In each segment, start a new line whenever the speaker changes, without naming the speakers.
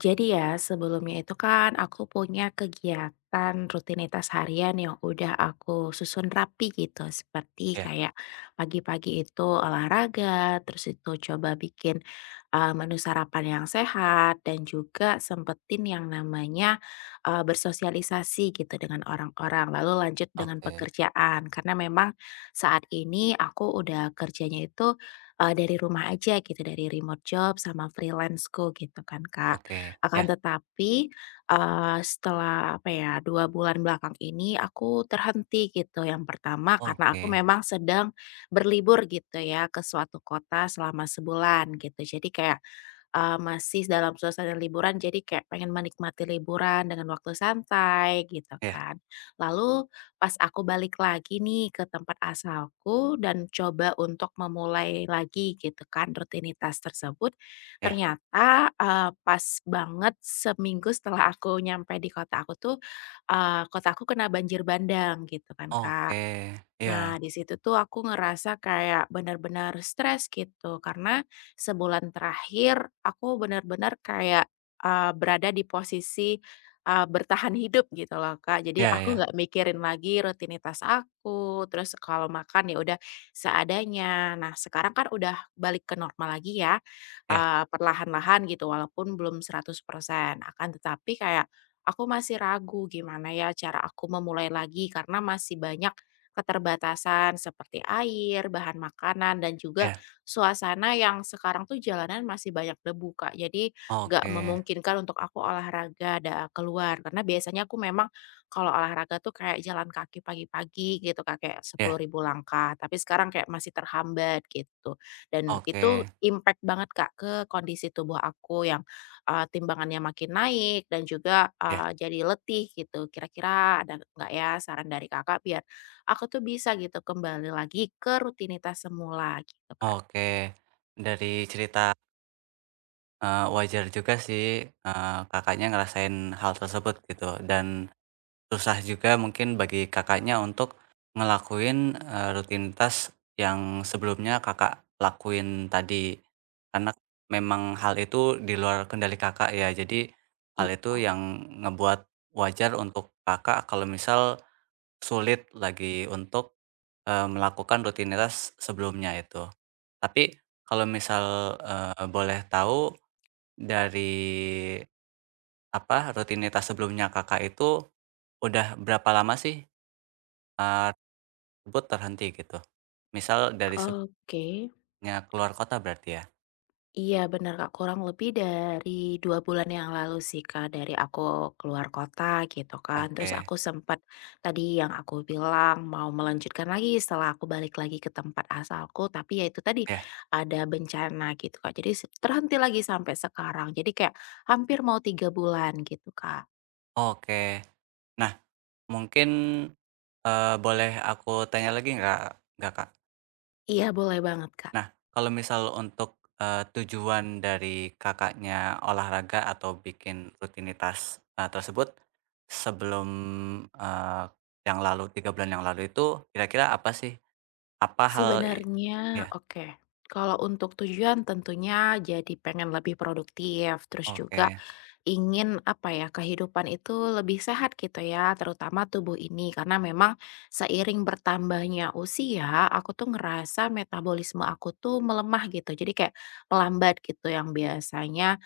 Jadi ya, sebelumnya itu kan aku punya kegiatan rutinitas harian yang udah aku susun rapi gitu. Seperti
Iya,
kayak pagi-pagi itu olahraga, terus itu coba bikin menu sarapan yang sehat, dan juga sempetin yang namanya bersosialisasi gitu dengan orang-orang. Lalu lanjut dengan
oke
pekerjaan, karena memang saat ini aku udah kerjanya itu dari rumah aja gitu, dari remote job sama freelanceku gitu kan, Kak.
oke,
Akan
ya,
tetapi, setelah apa ya, 2 bulan belakang ini aku terhenti gitu. Yang pertama karena aku
oke,
memang sedang berlibur gitu ya, ke suatu kota selama sebulan gitu. Jadi kayak masih dalam suasana liburan, jadi kayak pengen menikmati liburan dengan waktu santai gitu
ya,
kan. Lalu pas aku balik lagi nih ke tempat asalku dan coba untuk memulai lagi gitu kan rutinitas tersebut,
ya,
ternyata, pas banget seminggu setelah aku nyampe di kota aku tuh, kota aku kena banjir bandang gitu kan, Kak.
oke, ya,
Nah, di situ tuh aku ngerasa kayak benar-benar stres gitu, karena sebulan terakhir aku benar-benar kayak, berada di posisi, bertahan hidup gitu loh, Kak. Jadi
ya,
aku
ya,
nggak mikirin lagi rutinitas aku, terus kalau makan ya udah seadanya. Nah, sekarang kan udah balik ke normal lagi ya,
ya,
perlahan-lahan gitu, walaupun belum 100%. Akan tetapi kayak aku masih ragu, gimana ya cara aku memulai lagi, karena masih banyak keterbatasan seperti air, bahan makanan, dan juga
iya,
suasana yang sekarang tuh jalanan masih banyak debu, Kak. Jadi nggak
oke,
memungkinkan untuk aku olahraga dan keluar. Karena biasanya aku memang kalau olahraga tuh kayak jalan kaki pagi-pagi gitu, Kak, kayak sepuluh
ya,
ribu langkah. Tapi sekarang kayak masih terhambat gitu. Dan
oke,
itu impact banget, Kak, ke kondisi tubuh aku yang timbangannya makin naik dan juga
ya,
jadi letih gitu. Kira-kira ada nggak ya saran dari Kakak biar aku tuh bisa gitu kembali lagi ke rutinitas semula gitu, Kak.
oke. Dari cerita, wajar juga sih, Kakaknya ngerasain hal tersebut gitu dan susah juga mungkin bagi Kakaknya untuk ngelakuin, rutinitas yang sebelumnya Kakak lakuin tadi. Karena memang hal itu di luar kendali Kakak ya, jadi hal
Iya.
itu yang ngebuat wajar untuk Kakak kalau misal sulit lagi untuk, melakukan rutinitas sebelumnya itu. Tapi kalau misal, boleh tahu dari apa, rutinitas sebelumnya Kakak itu udah berapa lama sih, eee, jemput terhenti gitu? Misal dari sebelumnya
Oke.
keluar kota berarti ya?
Iya benar Kak, kurang lebih dari 2 bulan yang lalu sih Kak, dari aku keluar kota gitu kan. Terus
Oke,
aku sempat tadi yang aku bilang mau melanjutkan lagi setelah aku balik lagi ke tempat asalku, tapi ya itu tadi,
ya,
ada bencana gitu Kak. Jadi terhenti lagi sampai sekarang. Jadi kayak hampir mau 3 bulan gitu, Kak.
oke. Nah mungkin, boleh aku tanya lagi nggak, Kak?
Iya boleh banget, Kak.
Nah kalau misal untuk, tujuan dari Kakaknya olahraga atau bikin rutinitas, tersebut sebelum, eee, yang lalu 3 bulan yang lalu itu kira-kira apa sih? Apa hal i
Sebenarnya
Ya,
oke. Kalau untuk tujuan tentunya jadi pengen lebih produktif, terus juga
oke,
ingin apa ya, kehidupan itu lebih sehat gitu ya, terutama tubuh ini. Karena memang seiring bertambahnya usia, aku tuh ngerasa metabolisme aku tuh melemah gitu. Jadi kayak melambat gitu yang biasanya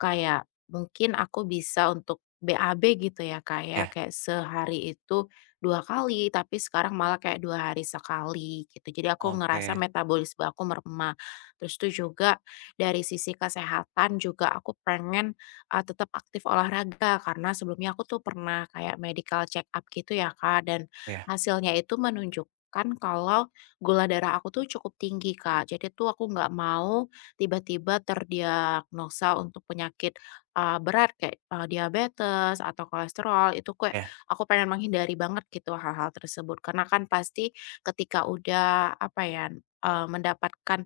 kayak mungkin aku bisa untuk BAB gitu ya, kayak
ya,
kayak sehari itu 2 kali, tapi sekarang malah kayak 2 hari sekali gitu. Jadi aku ngerasa
oke,
metabolisme aku meremah. Terus tuh juga dari sisi kesehatan juga aku pengen, tetap aktif olahraga karena sebelumnya aku tuh pernah kayak medical check up gitu ya, Kak, dan
ya,
hasilnya itu menunjukkan kalau gula darah aku tuh cukup tinggi, Kak. Jadi tuh aku nggak mau tiba-tiba terdiagnosa untuk penyakit, berat kayak, diabetes atau kolesterol, itu kek.
ya,
Aku pengen menghindari banget gitu hal-hal tersebut, karena kan pasti ketika udah apa ya, mendapatkan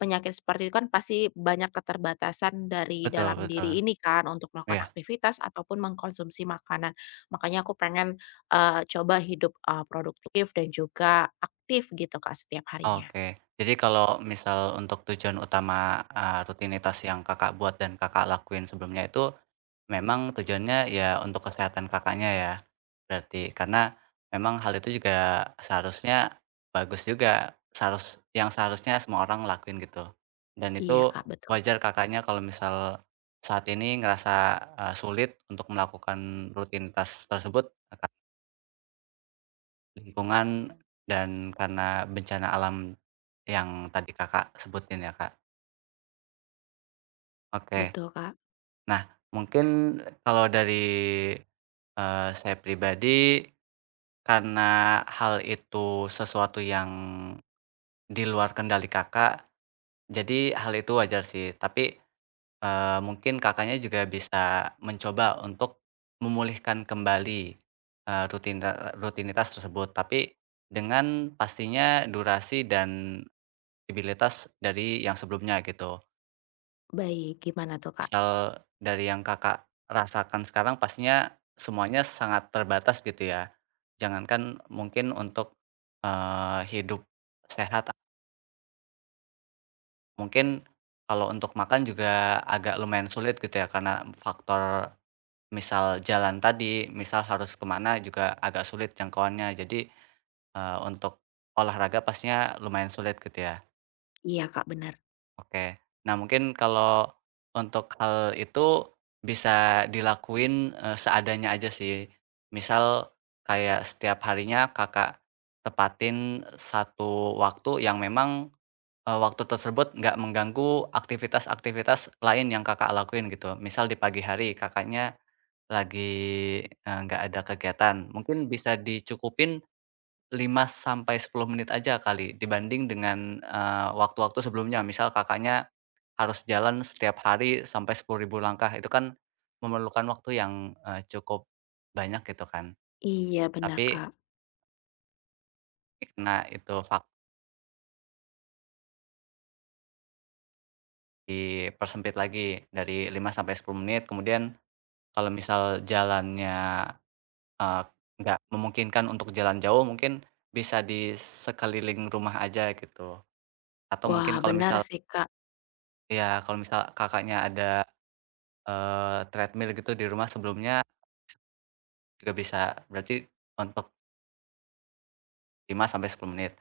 penyakit seperti itu kan pasti banyak keterbatasan dari
betul
dalam
betul,
diri ini kan untuk melakukan
ya.
aktivitas ataupun mengkonsumsi makanan. Makanya aku pengen, coba hidup, produktif dan juga aktif gitu, Kak, setiap harinya.
Oke. Jadi kalau misal untuk tujuan utama, rutinitas yang Kakak buat dan Kakak lakuin sebelumnya itu memang tujuannya ya untuk kesehatan Kakaknya ya? Berarti karena memang hal itu juga seharusnya bagus juga, seharusnya semua orang lakuin gitu. Dan
Iya,
itu
Kak, betul.
wajar Kakaknya kalau misal saat ini ngerasa, sulit untuk melakukan rutinitas tersebut, lingkungan dan karena bencana alam yang tadi Kakak sebutin ya, Kak. Oke.
Betul, Kak.
Nah, mungkin kalau dari, saya pribadi karena hal itu sesuatu yang di luar kendali Kakak, jadi hal itu wajar sih. Tapi, mungkin Kakaknya juga bisa mencoba untuk memulihkan kembali, rutinitas tersebut, tapi dengan pastinya durasi dan abilitas dari yang sebelumnya gitu.
Baik, gimana tuh, Kak?
Misal dari yang Kakak rasakan sekarang pastinya semuanya sangat terbatas gitu ya. Jangankan mungkin untuk, hidup sehat, mungkin kalau untuk makan juga agak lumayan sulit gitu ya karena faktor misal jalan tadi, misal harus kemana juga agak sulit jangkauannya. Jadi, untuk olahraga pastinya lumayan sulit gitu ya?
Iya, Kak, benar.
Oke. Nah, mungkin kalau untuk hal itu bisa dilakuin, seadanya aja sih. Misal kayak setiap harinya Kakak tepatin satu waktu yang memang, waktu tersebut nggak mengganggu aktivitas-aktivitas lain yang Kakak lakuin gitu. Misal di pagi hari Kakaknya lagi, nggak ada kegiatan, mungkin bisa dicukupin 5 sampai 10 menit aja kali dibanding dengan, waktu-waktu sebelumnya. Misal Kakaknya harus jalan setiap hari sampai 10.000 langkah, itu kan memerlukan waktu yang, cukup banyak gitu kan.
Iya, benar,
Tapi
Kak.
karena itu dipersempit lagi dari 5 sampai 10 menit, kemudian kalau misal jalannya, eee, nggak memungkinkan untuk jalan jauh mungkin bisa di sekeliling rumah aja gitu. Atau mungkin
Wah,
kalau
benar
misal
sih, Kak.
ya kalau misal Kakaknya ada treadmill gitu di rumah sebelumnya juga bisa, berarti untuk 5 sampai 10 menit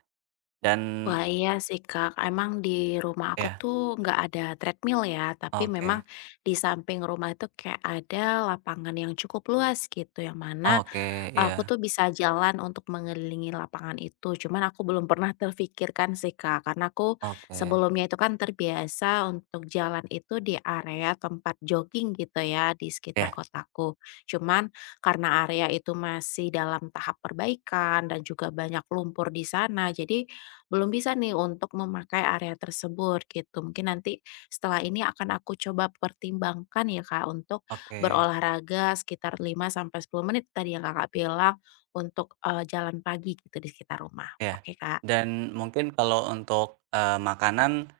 dan
Wah iya sih, Kak, emang di rumah aku
ya,
tuh nggak ada treadmill ya, tapi memang
oke
di samping rumah itu kayak ada lapangan yang cukup luas gitu, yang mana
oke,
aku
iya,
tuh bisa jalan untuk mengelilingi lapangan itu, cuman aku belum pernah terfikirkan sih, Kak. Karena aku
oke,
sebelumnya itu kan terbiasa untuk jalan itu di area tempat jogging gitu ya, di sekitar
ya,
kotaku. Cuman karena area itu masih dalam tahap perbaikan dan juga banyak lumpur di sana, jadi belum bisa nih untuk memakai area tersebut gitu. Mungkin nanti setelah ini akan aku coba pertimbangkan ya, Kak, untuk
oke,
berolahraga sekitar 5 sampai 10 menit tadi yang Kakak bilang untuk, jalan pagi gitu di sekitar rumah.
ya.
Oke, Kak.
Dan mungkin kalau untuk, makanan,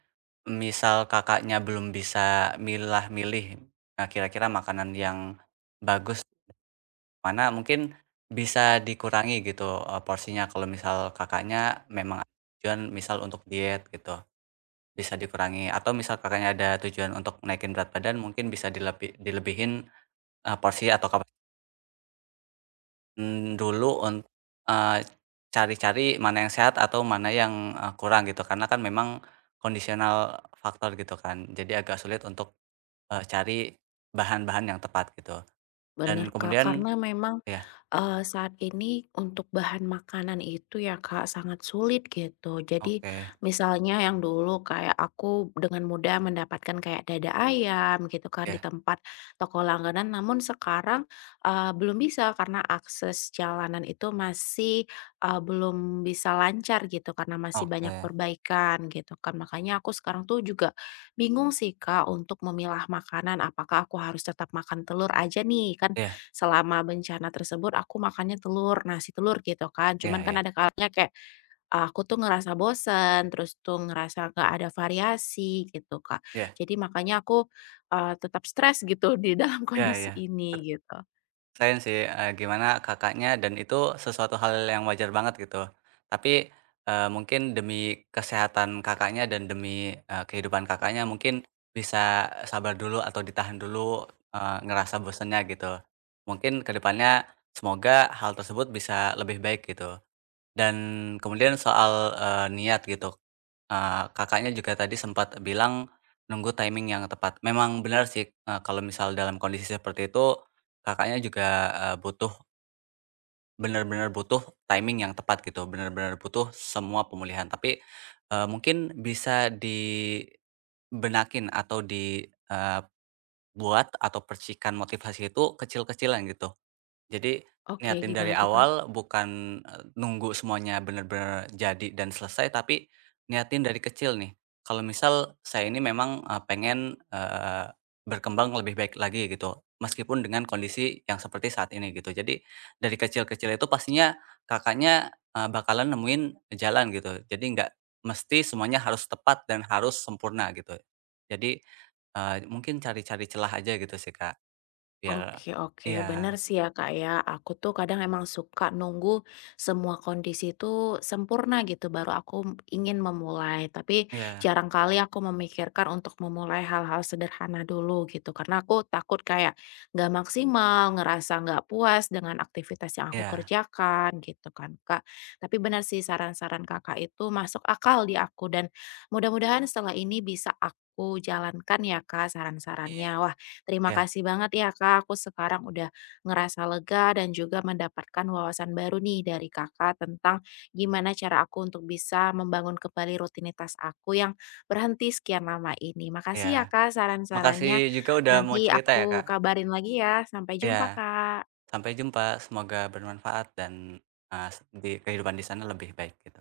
misal Kakaknya belum bisa milah-milih, nah kira-kira makanan yang bagus mana, mungkin bisa dikurangi gitu, porsinya kalau misal Kakaknya memang ada tujuan misal untuk diet gitu. Bisa dikurangi atau misal Kakaknya ada tujuan untuk naikin berat badan mungkin bisa dilebihin, porsi atau dulu untuk eh, cari-cari mana yang sehat atau mana yang, kurang gitu karena kan memang kondisional faktor gitu kan jadi agak sulit untuk, cari bahan-bahan yang tepat gitu dan
Bener, Kak,
kemudian
karena memang,
ya,
saat ini untuk bahan makanan itu ya, Kak, sangat sulit gitu. Jadi
oke,
misalnya yang dulu kayak aku dengan mudah mendapatkan kayak dada ayam gitu kan di
ya,
tempat toko langganan, namun sekarang, belum bisa karena akses jalanan itu masih, belum bisa lancar gitu karena masih banyak
oke,
perbaikan gitu kan. Makanya aku sekarang tuh juga bingung sih Kak untuk memilah makanan, apakah aku harus tetap makan telur aja nih, kan
ya,
selama bencana tersebut aku makannya telur, nasi telur gitu kan. Cuman
ya,
kan
ya,
ada kalanya kayak ah, aku tuh ngerasa bosen, terus tuh ngerasa gak ada variasi gitu, Kak.
ya,
Jadi makanya aku, tetap stres gitu di dalam
ya,
kondisi
ya,
ini gitu.
sayang sih, gimana Kakaknya dan itu sesuatu hal yang wajar banget gitu. Tapi, mungkin demi kesehatan Kakaknya dan demi, kehidupan Kakaknya mungkin bisa sabar dulu atau ditahan dulu, ngerasa bosennya gitu. Mungkin kedepannya semoga hal tersebut bisa lebih baik gitu. Dan kemudian soal, niat gitu, Kakaknya juga tadi sempat bilang nunggu timing yang tepat. Memang benar sih, kalau misal dalam kondisi seperti itu Kakaknya juga, butuh benar-benar butuh timing yang tepat gitu, benar-benar butuh semua pemulihan. Tapi, mungkin bisa dibenakin atau dibuat atau percikan motivasi itu kecil-kecilan gitu. Jadi,
Oke,
niatin
gimana
dari
tuh, Kak?
awal bukan, nunggu semuanya bener-bener jadi dan selesai, tapi niatin dari kecil nih. Kalau misal saya ini memang, pengen, berkembang lebih baik lagi gitu, meskipun dengan kondisi yang seperti saat ini gitu. Jadi, dari kecil-kecil itu pastinya Kakaknya, bakalan nemuin jalan gitu. Jadi nggak mesti semuanya harus tepat dan harus sempurna gitu. Jadi, mungkin cari-cari celah aja gitu sih, Kak, biar
Oke oke, benar
iya,
sih ya Kak ya, aku tuh kadang emang suka nunggu semua kondisi itu sempurna gitu baru aku ingin memulai, tapi
iya,
jarang kali aku memikirkan untuk memulai hal-hal sederhana dulu gitu, karena aku takut kayak nggak maksimal, ngerasa nggak puas dengan aktivitas yang aku
iya.
kerjakan gitu kan, Kak. Tapi benar sih saran-saran Kakak itu masuk akal di aku dan mudah-mudahan setelah ini bisa aku jalankan ya Kak saran-sarannya. Wah, terima
Iya,
kasih banget ya Kak, aku sekarang udah ngerasa lega dan juga mendapatkan wawasan baru nih dari Kakak tentang gimana cara aku untuk bisa membangun kembali rutinitas aku yang berhenti sekian lama ini.
iya.
Makasih ya Kak
Makasih
saran-sarannya.
juga udah mau
Nanti
cerita ya,
aku
Kak.
kabarin lagi ya. Sampai
Iya,
jumpa, Kak.
sampai jumpa, semoga bermanfaat dan, eee, di kehidupan di sana lebih baik gitu.